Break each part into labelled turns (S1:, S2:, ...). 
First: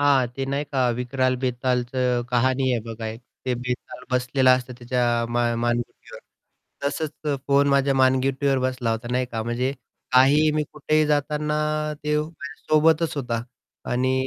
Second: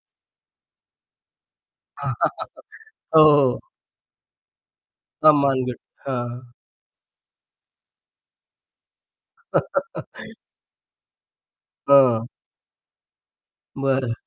S1: हां, ते नाही का विक्राल बेतालचं कहाणी आहे बघा
S2: हो,
S1: एक, ते
S2: हो.
S1: बेताल बसलेलं असतं त्याच्या
S2: हां,
S1: मा
S2: मानगूट,
S1: मानगुटीवर
S2: हां.
S1: तसंच अ, फोन माझ्या मानगुटीवर बसला होता, नाही का, म्हणजे काहीही मी कुठेही जाताना ते
S2: हां.
S1: माझ्या सोबतच होता
S2: बरं.
S1: आणि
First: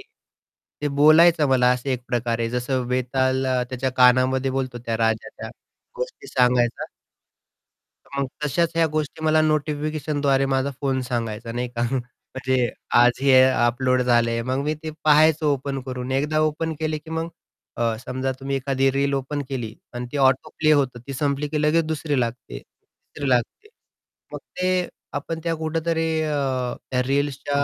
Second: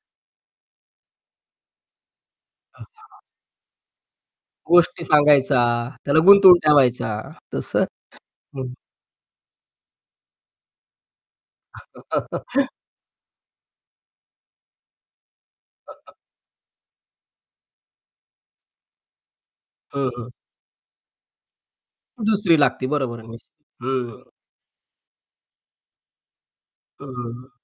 S1: ते बोलायचा मला असं एक प्रकारे जसं
S2: [unintelligible]
S1: वेताल अ, त्याच्या कानामध्ये बोलतो त्या
S2: गोष्टी
S1: राजाच्या
S2: सांगायचा, त्याला
S1: गोष्टी
S2: गुंतवून
S1: सांगायचा.
S2: ठेवायचा तसं?
S1: तर मग तशाच
S2: हं.
S1: ह्या गोष्टी मला नोटिफिकेशनद्वारे माझा फोन सांगायचा, नाही का? म्हणजे आज हे अपलोड झालं आहे. मग मी ते पाहायचं ओपन करून एकदा ओपन केले की मग अ, समजा तुम्ही एखादी रील ओपन केली अन्
S2: हं,
S1: ती
S2: हं.
S1: ऑटोप्ले होतं, ती संपली की लगेच दुसरी
S2: दुसरी
S1: लागते,
S2: लागते बरोबर आहे
S1: तिसरी
S2: निश्चित.
S1: लागते.
S2: हं, हं.
S1: मग ते आपण त्या कुठेतरी अ, त्या
S2: हं.
S1: रील्सच्या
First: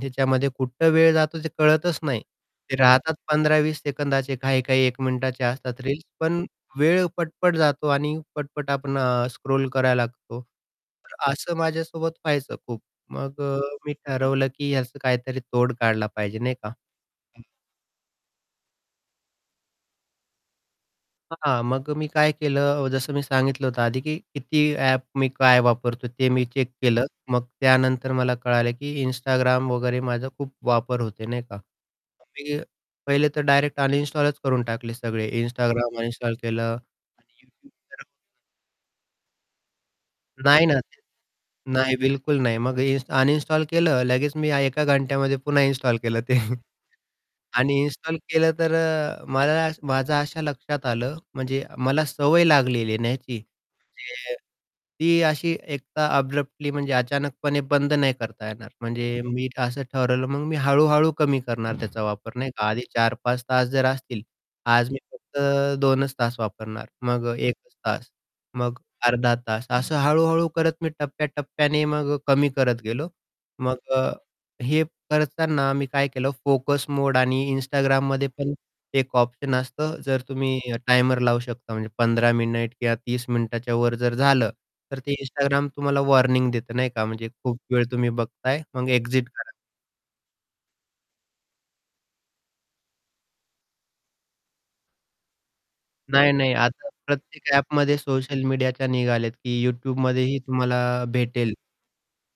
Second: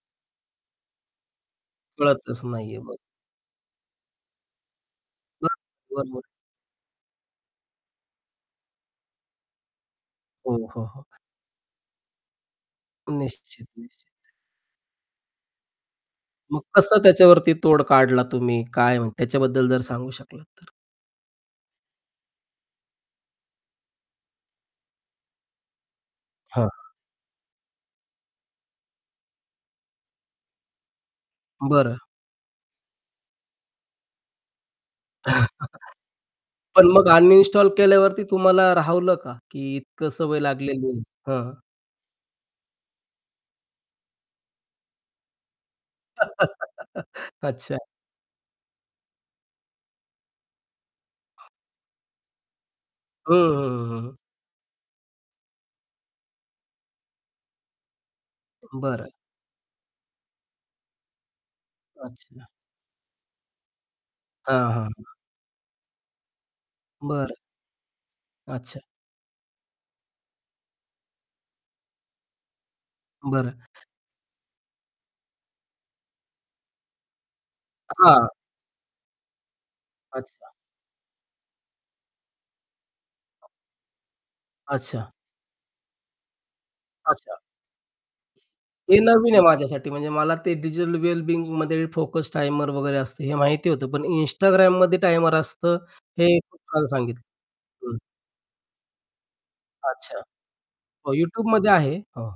S1: ह्याच्यामध्ये अं, कुठं वेळ जातो ते कळतच नाही.
S2: कळतच
S1: ते
S2: नाहीये बरं.
S1: राहतात 15-20 सेकंदाचे, काही-काही 1 मिनिटाचे
S2: [unintelligible]
S1: असतात रील्स,
S2: बरोबर.
S1: पण वेळ पटपट जातो आणि पटपट आपण अ, स्क्रोल करायला लागतो.
S2: हो, हो, हो.
S1: तर असं माझ्यासोबत व्हायचं खूप. मग अ,
S2: निश्चित,
S1: मी
S2: निश्चित.
S1: ठरवलं, की ह्याचं काहीतरी तोड काढला पाहिजे, नाही
S2: मग
S1: का?
S2: कसं
S1: हं.
S2: त्याच्यावरती तोड काढला तुम्ही? काय म्ह त्याच्याबद्दल जर सांगू शकलात तर?
S1: हां, मग अ, मी काय केलं, अ, जसं मी सांगितलं होतं आधी, की कितीही ॲप मी काय वापरतो ते मी
S2: हां.
S1: चेक केलं. मग त्यानंतर मला कळालं की Instagram वगैरे माझा खूप वापर होतोय, नाही का?
S2: बरं.
S1: [unintelligible] मी पहिले तर डायरेक्ट अनइन्स्टॉलच करून टाकले सगळे Instagram अनइन्स्टॉल केलं
S2: पण मग
S1: आणि
S2: अनइन्स्टॉल
S1: YouTube तर
S2: केल्यावरती तुम्हाला राहवलं का? की इतकं सवय
S1: नाही ना ते
S2: लागलेली. हां.
S1: नाही, बिलकुल नाही. मग हे इन्स्ट अनइन्स्टॉल केलं, लगेच मी अ, एका घंट्यामध्ये पुन्हा इन्स्टॉल केलं ते.
S2: अच्छा.
S1: आणि इन्स्टॉल केलं तर अ, मला माझं अशा लक्षात आलं, म्हणजे मला सवय लागलेली ना
S2: हं,
S1: ह्याची,
S2: हं, हं, हं, हं, हं.
S1: म्हणजे ती अशी एक अब्रप्टली म्हणजे अचानकपणे बंद नाही करता येणार
S2: बरं.
S1: म्हणजे मी असं ठरवलं मग मी हळू-हळू कमी करणार त्याचा वापर,
S2: अच्छा.
S1: नाही का? आधी 4-5 तास जर असतील,
S2: हां, हां,
S1: आज मी
S2: हां.
S1: फक्त 2च तास वापरणार. मग
S2: बरं.
S1: अ, 1च तास. मग
S2: अच्छा.
S1: अर्धा तास. असं हळू-हळू करत मी टप्प्याटप्प्याने मग अ, कमी करत गेलो.
S2: बरं.
S1: मग अ, हे करताना मी काय केलं फोकस मोड आणि Instagramमध्ये
S2: हां.
S1: पण एक ऑप्शन असतं जर
S2: अच्छा.
S1: तुम्ही टायमर लावू शकता म्हणजे 15 मिनिट किंवा 30 मिनिटाच्यावर जर झालं, तर
S2: अच्छा.
S1: ते Instagram तुम्हाला वॉर्निंग देतं नाही का म्हणजे
S2: अच्छा.
S1: खूप वेळ तुम्ही बघताय मग
S2: हे
S1: एक्झिट
S2: नवीन आहे
S1: करा.
S2: माझ्यासाठी म्हणजे मला ते डिजिटल वेल बिंगमध्ये फोकस टायमर वगैरे असतं हे माहिती होतं पण Instagramमध्ये टायमर असतं
S1: नाही,
S2: हे
S1: नाही.
S2: खूप छान
S1: आता
S2: सांगितलं.
S1: प्रत्येक ॲपमध्ये
S2: हं.
S1: सोशल मीडियाच्या निघाले आहेत, की
S2: अच्छा.
S1: YouTubeमध्येही तुम्हाला
S2: हो,
S1: भेटेल.
S2: YouTubeमध्ये आहे. हं.